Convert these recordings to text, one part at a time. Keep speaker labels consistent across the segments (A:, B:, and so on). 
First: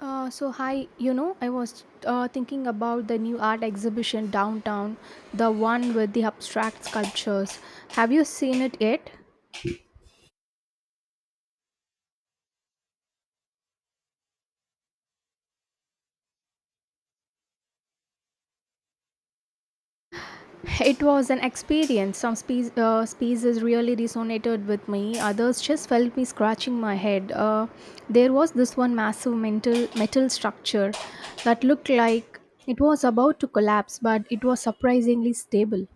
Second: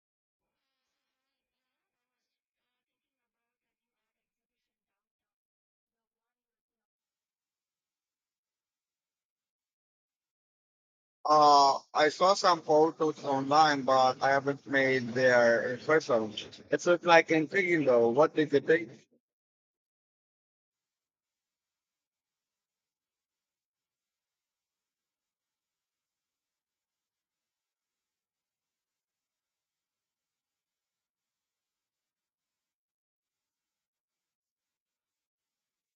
A: So hi, I was thinking about the new art exhibition downtown, the one with the abstract sculptures. Have you seen it yet?
B: I saw some photos online, but I haven't made there in person. It looks like intriguing, though. What did you think?
A: It was an experience. Pieces really resonated with me. Others just felt me scratching my head. There was this one massive mental metal structure that looked like it was about to collapse, but it was surprisingly stable.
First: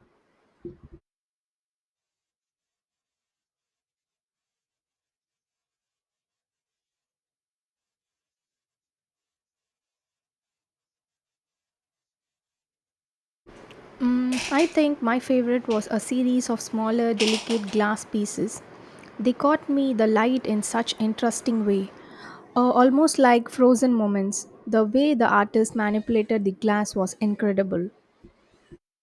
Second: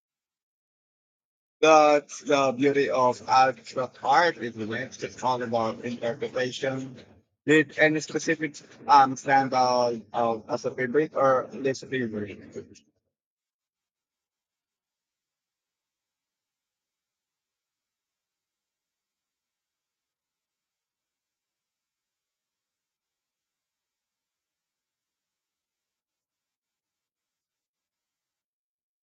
B: That's the beauty of abstract art, isn't it? It's all about interpretation. Did any specific stand out as a favorite or least favorite?
A: I think my favorite was a series of smaller, delicate glass pieces. They caught me the light in such interesting way, almost like frozen moments. The way the artist manipulated the glass was incredible.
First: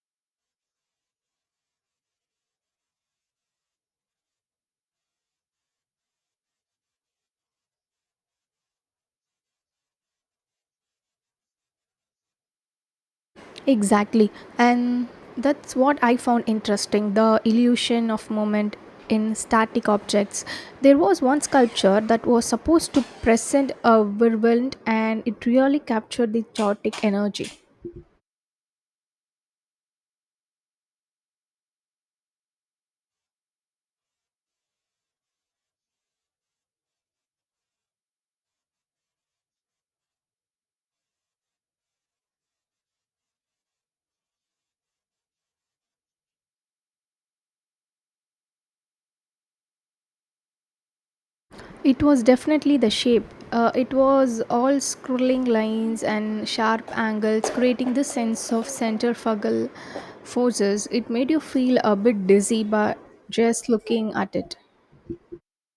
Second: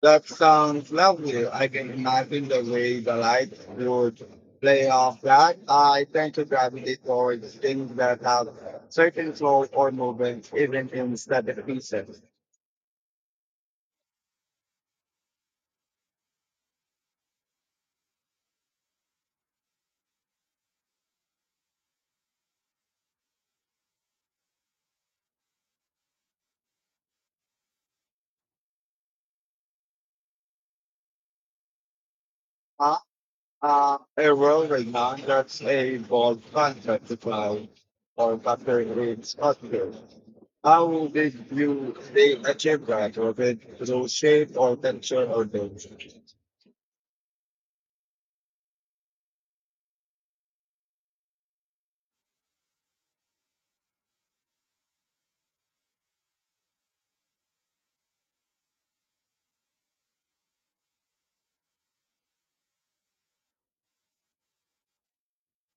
B: That sounds lovely. I can imagine the way the lights would play off that. I tend to gravitate towards things that have certain flow or movement, even in static pieces.
A: Exactly, and that's what I found interesting the illusion of moment in static objects. There was one sculpture that was supposed to present a whirlwind, and it really captured the chaotic energy.
B: Uh, a whirlwind, man, that's a bold concept to cloud or factor in sculpture. How did you they achieve that? Was it through shape or texture or density?
A: It was definitely the shape. It was all scrolling lines and sharp angles, creating this sense of centrifugal forces. It made you feel a bit dizzy by just looking at it.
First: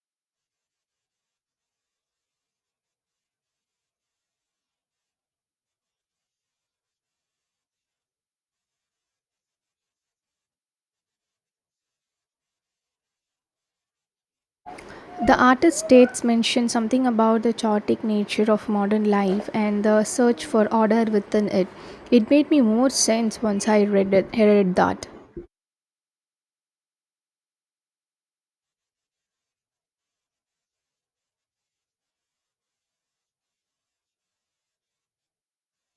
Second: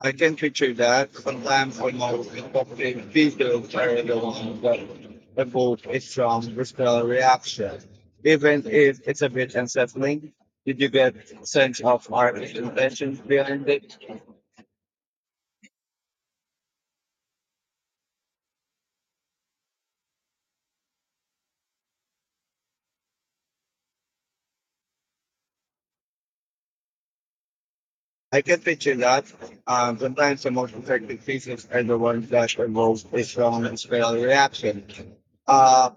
B: I can picture that. Sometimes almost inappropriate videos carry along that evoke a strong visceral reaction, even if it's a bit unsettling. Did you get sense of artist intentions behind it?
A: The artist states mentioned something about the chaotic nature of modern life and the search for order within it. It made me more sense once read that.
B: I can picture that. Sometimes the most effective pieces are the ones that evoke a strong visceral reaction. Uh,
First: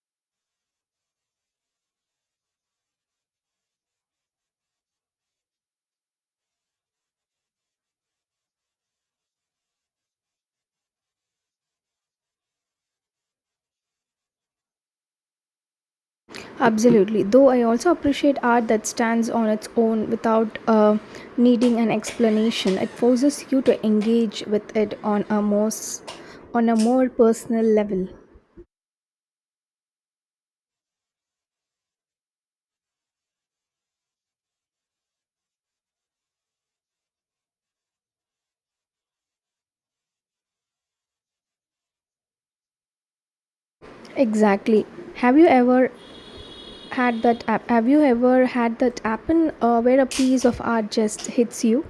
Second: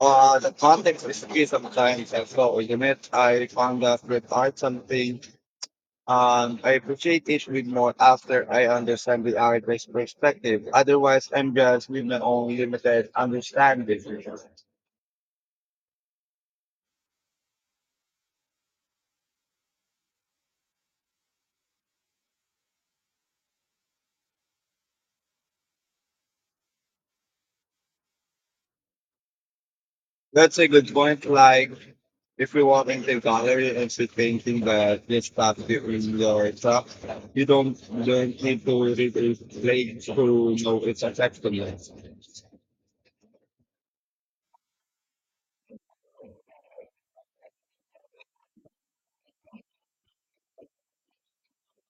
B: the context is key sometimes as so you not it? I found that with art, something and I appreciate it with more after I understand the artist's perspective. Otherwise, I'm just with my own limited understanding.
A: Absolutely. Though I also appreciate art that stands on its own without needing an explanation. It forces you to engage with it on a on a more personal level.
B: That's a good point. Like, if you walk into the gallery and see painting that this stuff in your stuff, you don't need to read it late to know it's effectiveness.
A: Exactly. Have you ever Have you ever had that happen where a piece of art just hits you?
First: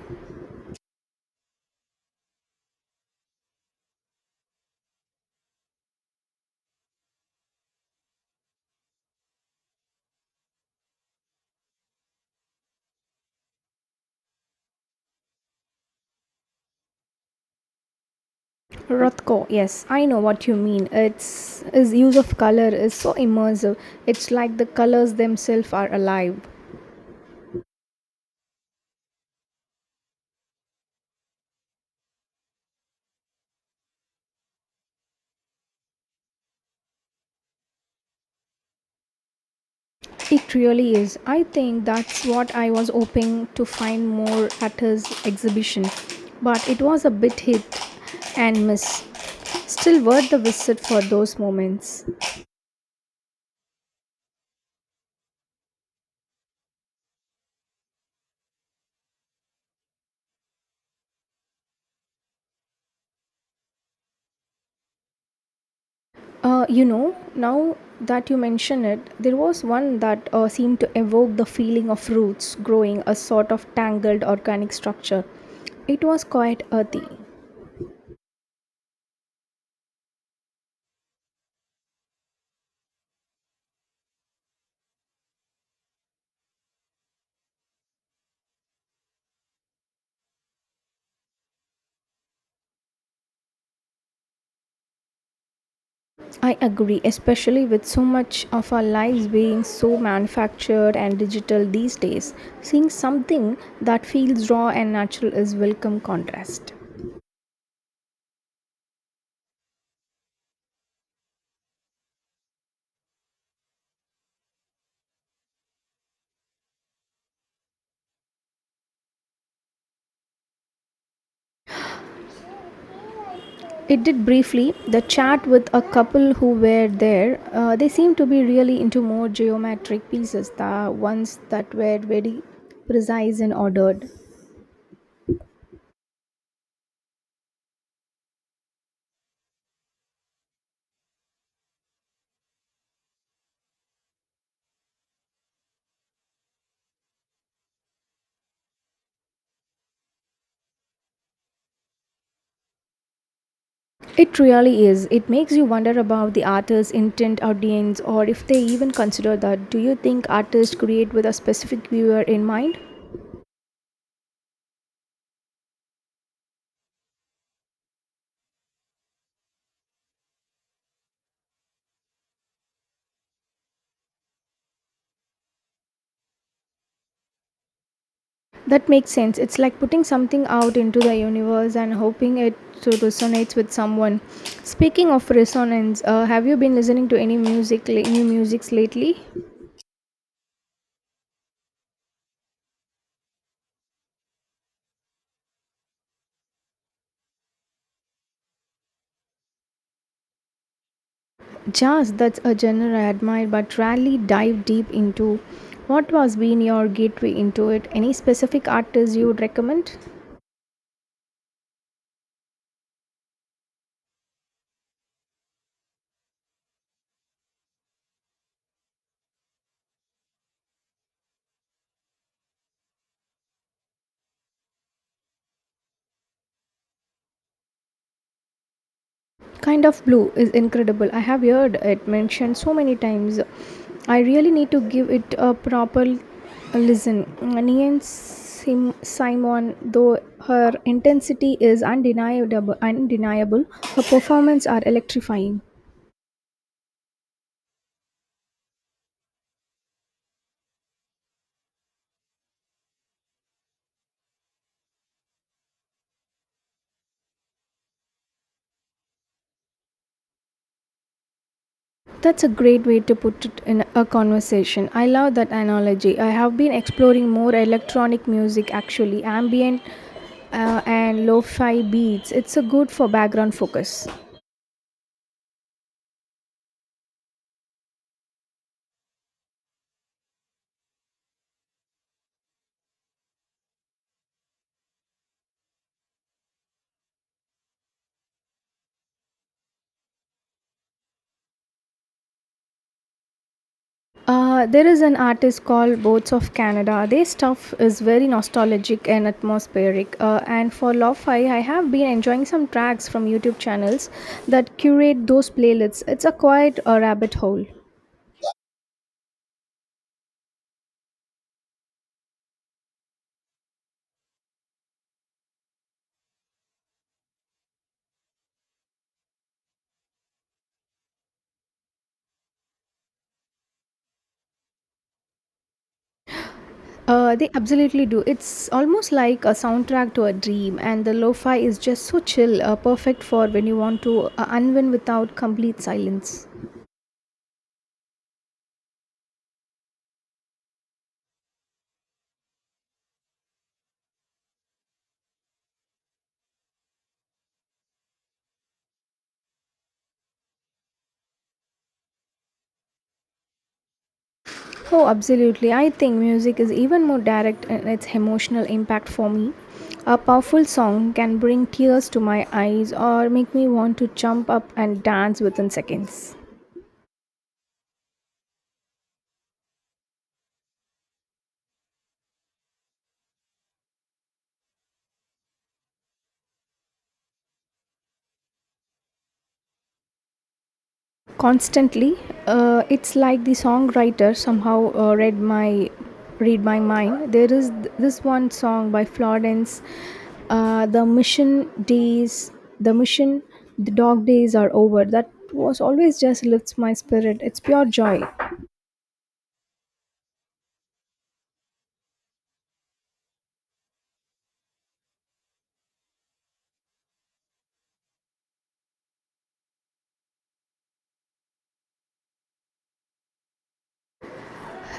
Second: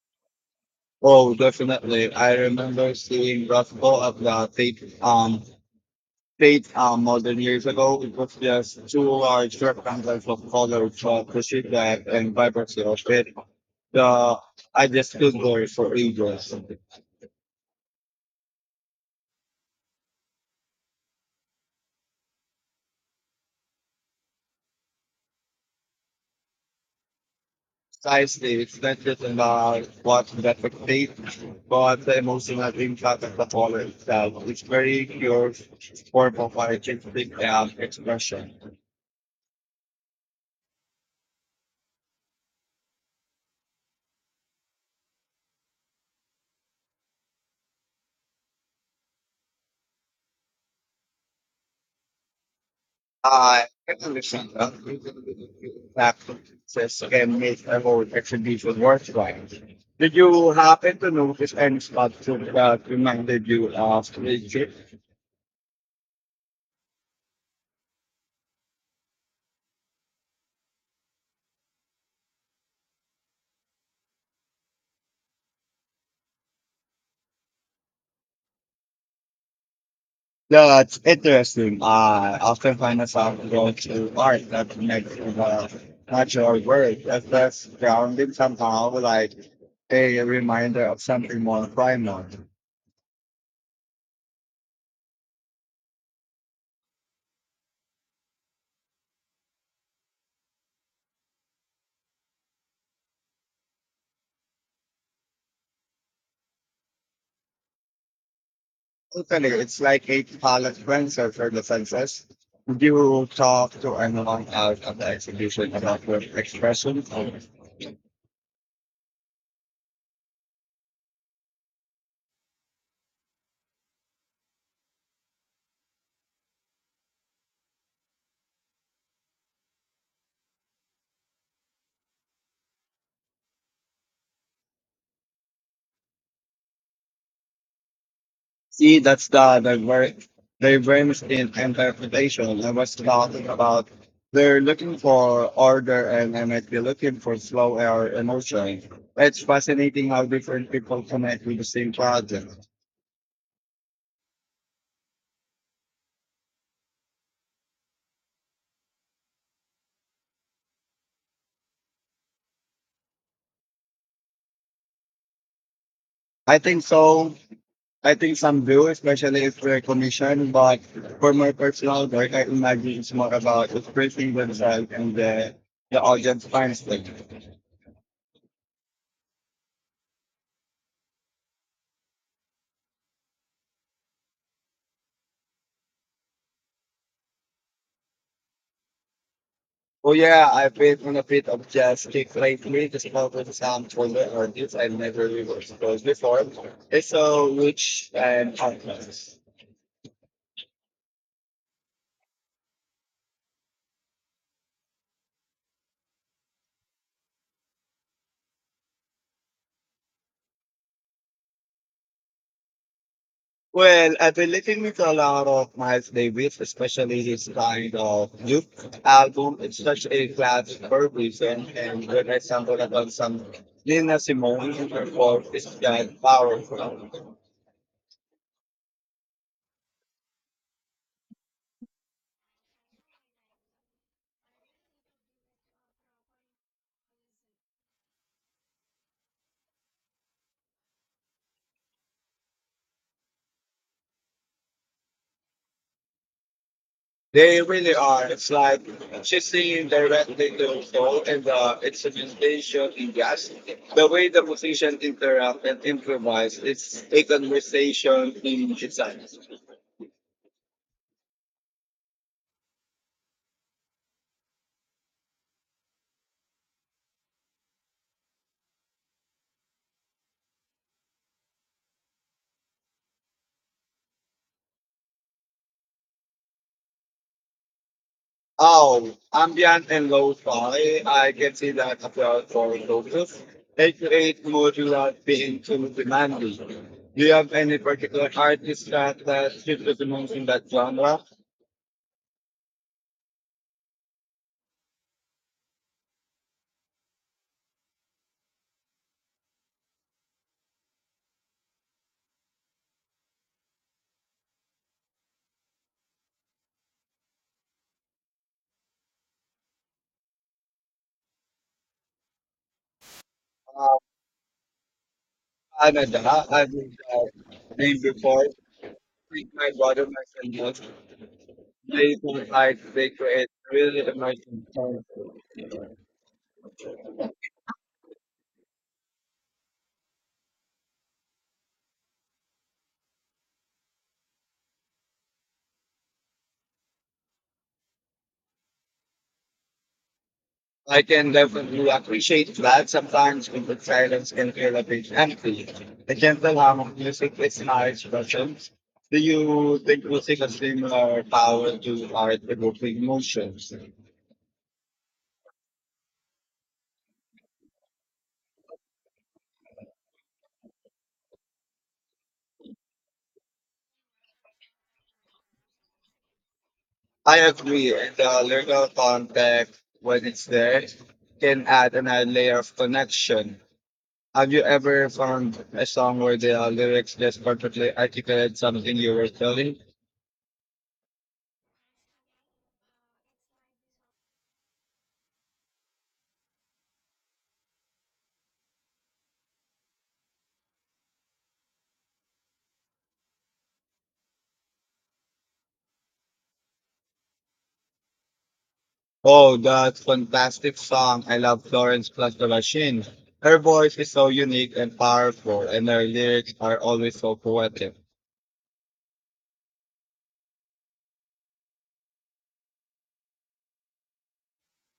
B: Oh, definitely. I remember seeing Rothko at the tape, Eight more than years ago, it was just two large rectangles of colored chalk sheet that and vibrancy of it. The I just feel glory for ages.
A: Rothko, yes, I know what you mean. Its his use of color is so immersive. It's like the colors themselves are alive.
B: Precisely, it's not just about what that tape, but the emotional impact of the color itself. It's very pure form of artistic expression.
A: It really is. I think that's what I was hoping to find more at his exhibition, but it was a bit hit and miss. Still worth the visit for those moments.
B: I can understand that. That process can make a whole exhibition worthwhile. Did you happen to notice any sculpture that reminded you of Egypt?
A: Now that you mention it, there was one that seemed to evoke the feeling of roots growing a sort of tangled organic structure. It was quite earthy.
B: That's interesting. I often find myself going to art that connects to the natural world as that's grounding somehow, like a reminder of something more primal.
A: I agree, especially with so much of our lives being so manufactured and digital these days. Seeing something that feels raw and natural is welcome contrast.
B: Totally, it's like a palate cleanser for the senses. You talk to anyone out of the exhibition about your expression.
A: It did briefly. The chat with a couple who were there, they seemed to be really into more geometric pieces, the ones that were very precise and ordered.
B: See, that's the divergence in interpretation. I was talking about they're looking for order and I might be looking for flow or emotion. It's fascinating how different people connect with the same project.
A: It really is. It makes you wonder about the artist's intent audience or if they even consider that. Do you think artists create with a specific viewer in mind?
B: I think so. I think some do, especially if they. But for my personal work, I imagine it's more about expressing themselves and the audience finds them.
A: That makes sense. It's like putting something out into the universe and hoping it to resonates with someone. Speaking of resonance, have you been listening to any music, new musics lately?
B: Oh yeah, I've been on a bit of jazz kick lately, just about with some folder artists I never really was before. It's so rich and complex.
A: Jazz, that's a genre I admire but rarely dive deep into. What was been your gateway into it? Any specific artists you would recommend?
B: Well, I've been listening to a lot of Miles Davis, especially his kind of Duke album. It's such a classic for a reason. And when I stumbled upon some Nina Simone in her form, it's that powerful.
A: Kind of Blue is incredible. I have heard it mentioned so many times. I really need to give it a proper listen. Simon though, her intensity is undeniable. Her performances are electrifying.
B: They really are. It's like she's singing directly to the soul and the instrumentation in jazz. The way the musicians interact and improvise, it's a conversation in itself.
A: That's a great way to put it, in a conversation. I love that analogy. I have been exploring more electronic music actually, ambient and lo fi beats. It's a good for background focus.
B: Oh, ambient and lo-fi. I can see that applies for resources. It creates modular being too demanding. Do you have any particular artist that should recommend in that genre?
A: There is an artist called Boats of Canada. Their stuff is very nostalgic and atmospheric. And for lo-fi, I have been enjoying some tracks from YouTube channels that curate those playlists. It's a quite a rabbit hole.
B: Uh, Canada, I think that name before. Think my brother, my friend, they look like they create really amazing songs.
A: They absolutely do. It's almost like a soundtrack to a dream, and the lo-fi is just so chill, perfect for when you want to unwind without complete silence.
B: I can definitely appreciate that sometimes when the silence can feel a bit empty. The gentle hum of music is nice, but do you think music has similar power to art evoking emotions?
A: Oh, absolutely. I think music is even more direct in its emotional impact for me. A powerful song can bring tears to my eyes or make me want to jump up and dance within seconds.
B: I agree, and the lyrical context, when it's there, can add another layer of connection. Have you ever found a song where the lyrics just perfectly articulate something you were feeling?
A: Constantly, it's like the songwriter somehow read my mind. There is this one song by Florence, "The Mission Days." The mission, the dog days are over. That was always just lifts my spirit. It's pure joy.
B: Oh, that fantastic song. I love Florence plus the Machine. Her voice is so unique and powerful, and her lyrics are always so poetic.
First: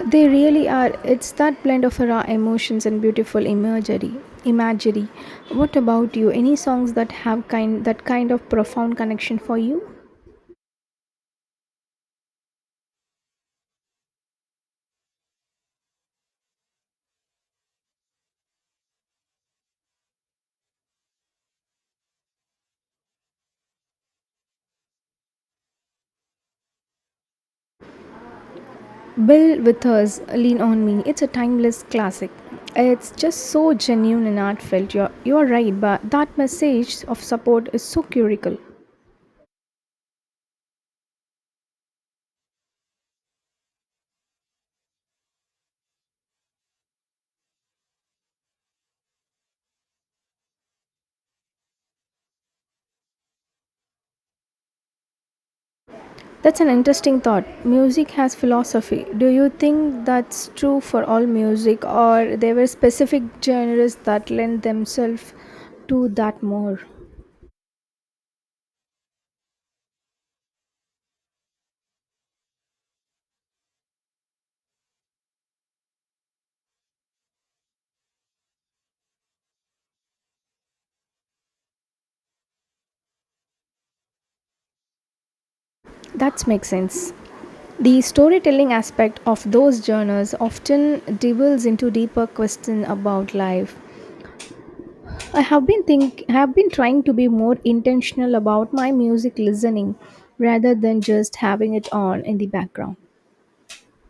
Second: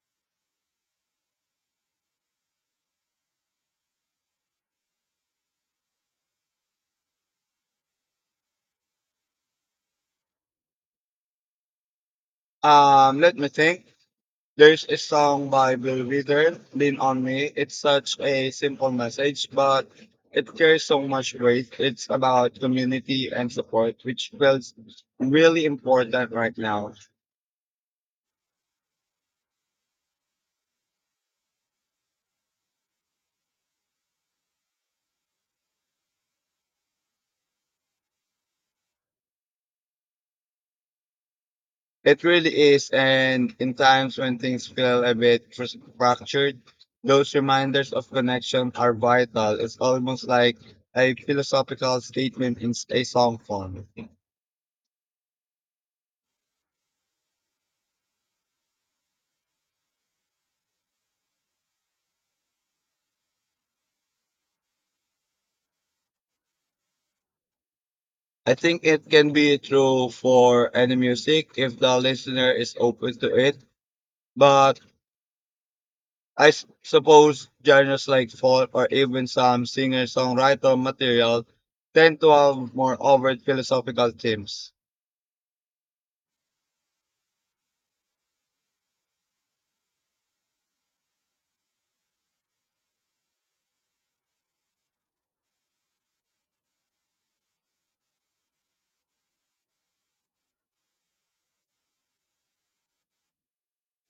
A: They really are. It's that blend of raw emotions and beautiful imagery. Imagery. What about you? Any songs that have kind that kind of profound connection for you?
B: Let me think. There's a song by Bill Wither, Lean On Me. It's such a simple message, but it carries so much weight. It's about community and support, which feels really important right now.
A: Bill Withers, Lean on Me. It's a timeless classic. It's just so genuine and heartfelt. You're right, but that message of support is so curical.
B: It really is, and in times when things feel a bit fractured, those reminders of connection are vital. It's almost like a philosophical statement in a song form.
A: That's an interesting thought. Music has philosophy. Do you think that's true for all music, or there were specific genres that lend themselves to that more?
B: I think it can be true for any music if the listener is open to it, but I suppose genres like folk or even some singer-songwriter material tend to have more overt philosophical themes.
A: That makes sense. The storytelling aspect of those genres often delves into deeper questions about life. I have been trying to be more intentional about my music listening rather than just having it on in the background.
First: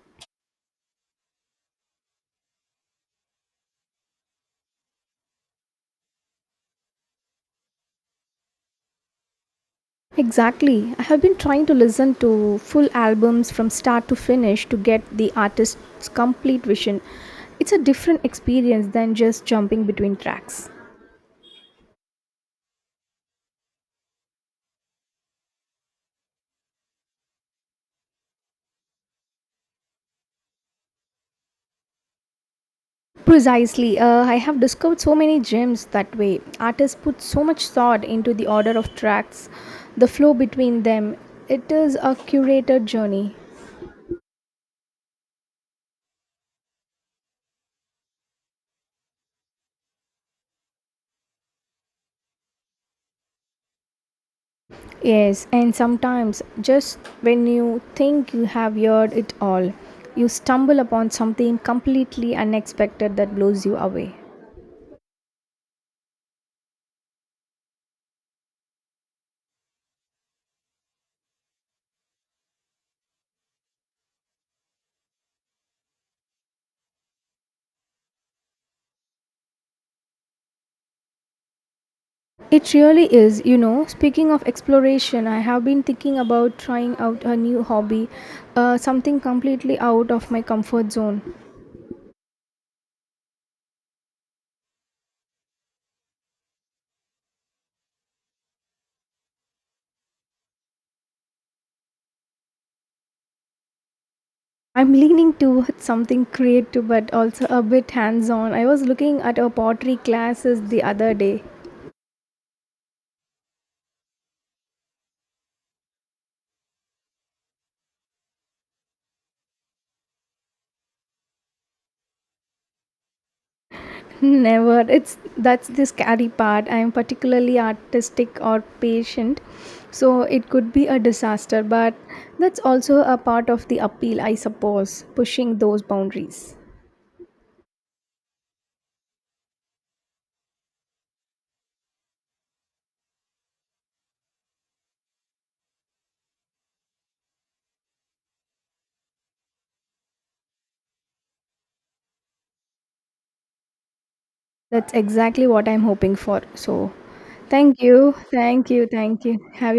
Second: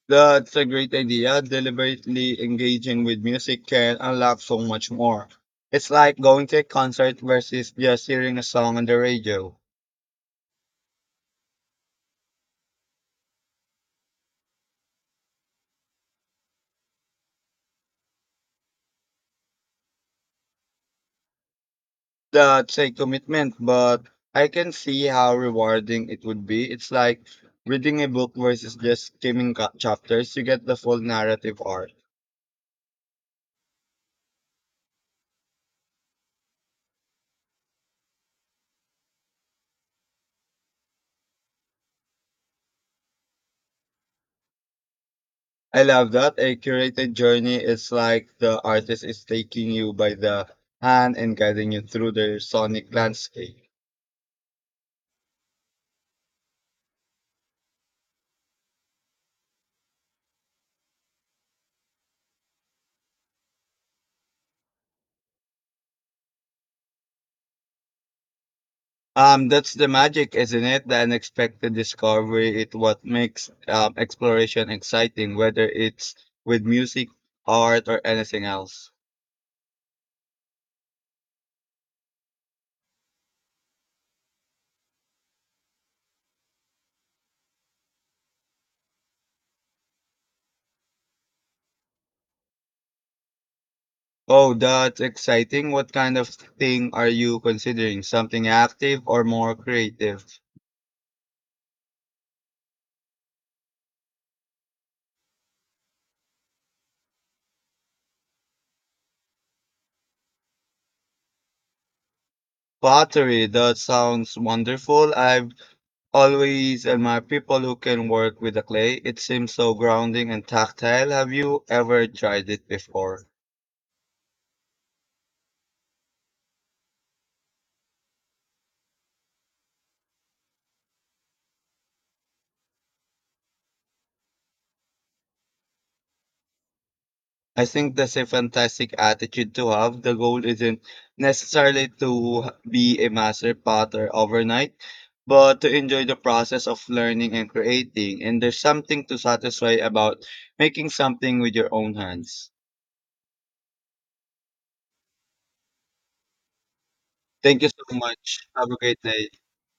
B: That's a great idea. Deliberately engaging with music can unlock so much more. It's like going to a concert versus just hearing a song on the radio.
A: Exactly. I have been trying to listen to full albums from start to finish to get the artist's complete vision. It's a different experience than just jumping between tracks.
B: That's a commitment, but I can see how rewarding it would be. It's like reading a book versus just skimming chapters. You get the full narrative arc.
A: Precisely. I have discovered so many gems that way. Artists put so much thought into the order of tracks, the flow between them. It is a curated journey.
B: I love that. A curated journey is like the artist is taking you by the hand and guiding you through their sonic landscape.
A: Yes, and sometimes just when you think you have heard it all, you stumble upon something completely unexpected that blows you away.
B: That's the magic, isn't it? The unexpected discovery. It what makes exploration exciting, whether it's with music, art, or anything else.
A: It really is, you know. Speaking of exploration, I have been thinking about trying out a new hobby, something completely out of my comfort zone.
B: Oh, that's exciting. What kind of thing are you considering? Something active or more creative?
A: I'm leaning towards something creative but also a bit hands on. I was looking at a pottery classes the other day.
B: Pottery. That sounds wonderful. I've always admired people who can work with the clay. It seems so grounding and tactile. Have you ever tried it before?
A: Never. It's that's the scary part. I'm particularly artistic or patient, so it could be a disaster, but that's also a part of the appeal, I suppose, pushing those boundaries.
B: I think that's a fantastic attitude to have. The goal isn't necessarily to be a master potter overnight, but to enjoy the process of learning and creating. And there's something to satisfy about making something with your own hands.
A: That's exactly what I'm hoping for. So,
B: Thank you
A: thank
B: so
A: you.
B: much.
A: Thank
B: Have a
A: you.
B: great
A: Thank
B: day.
A: you. Have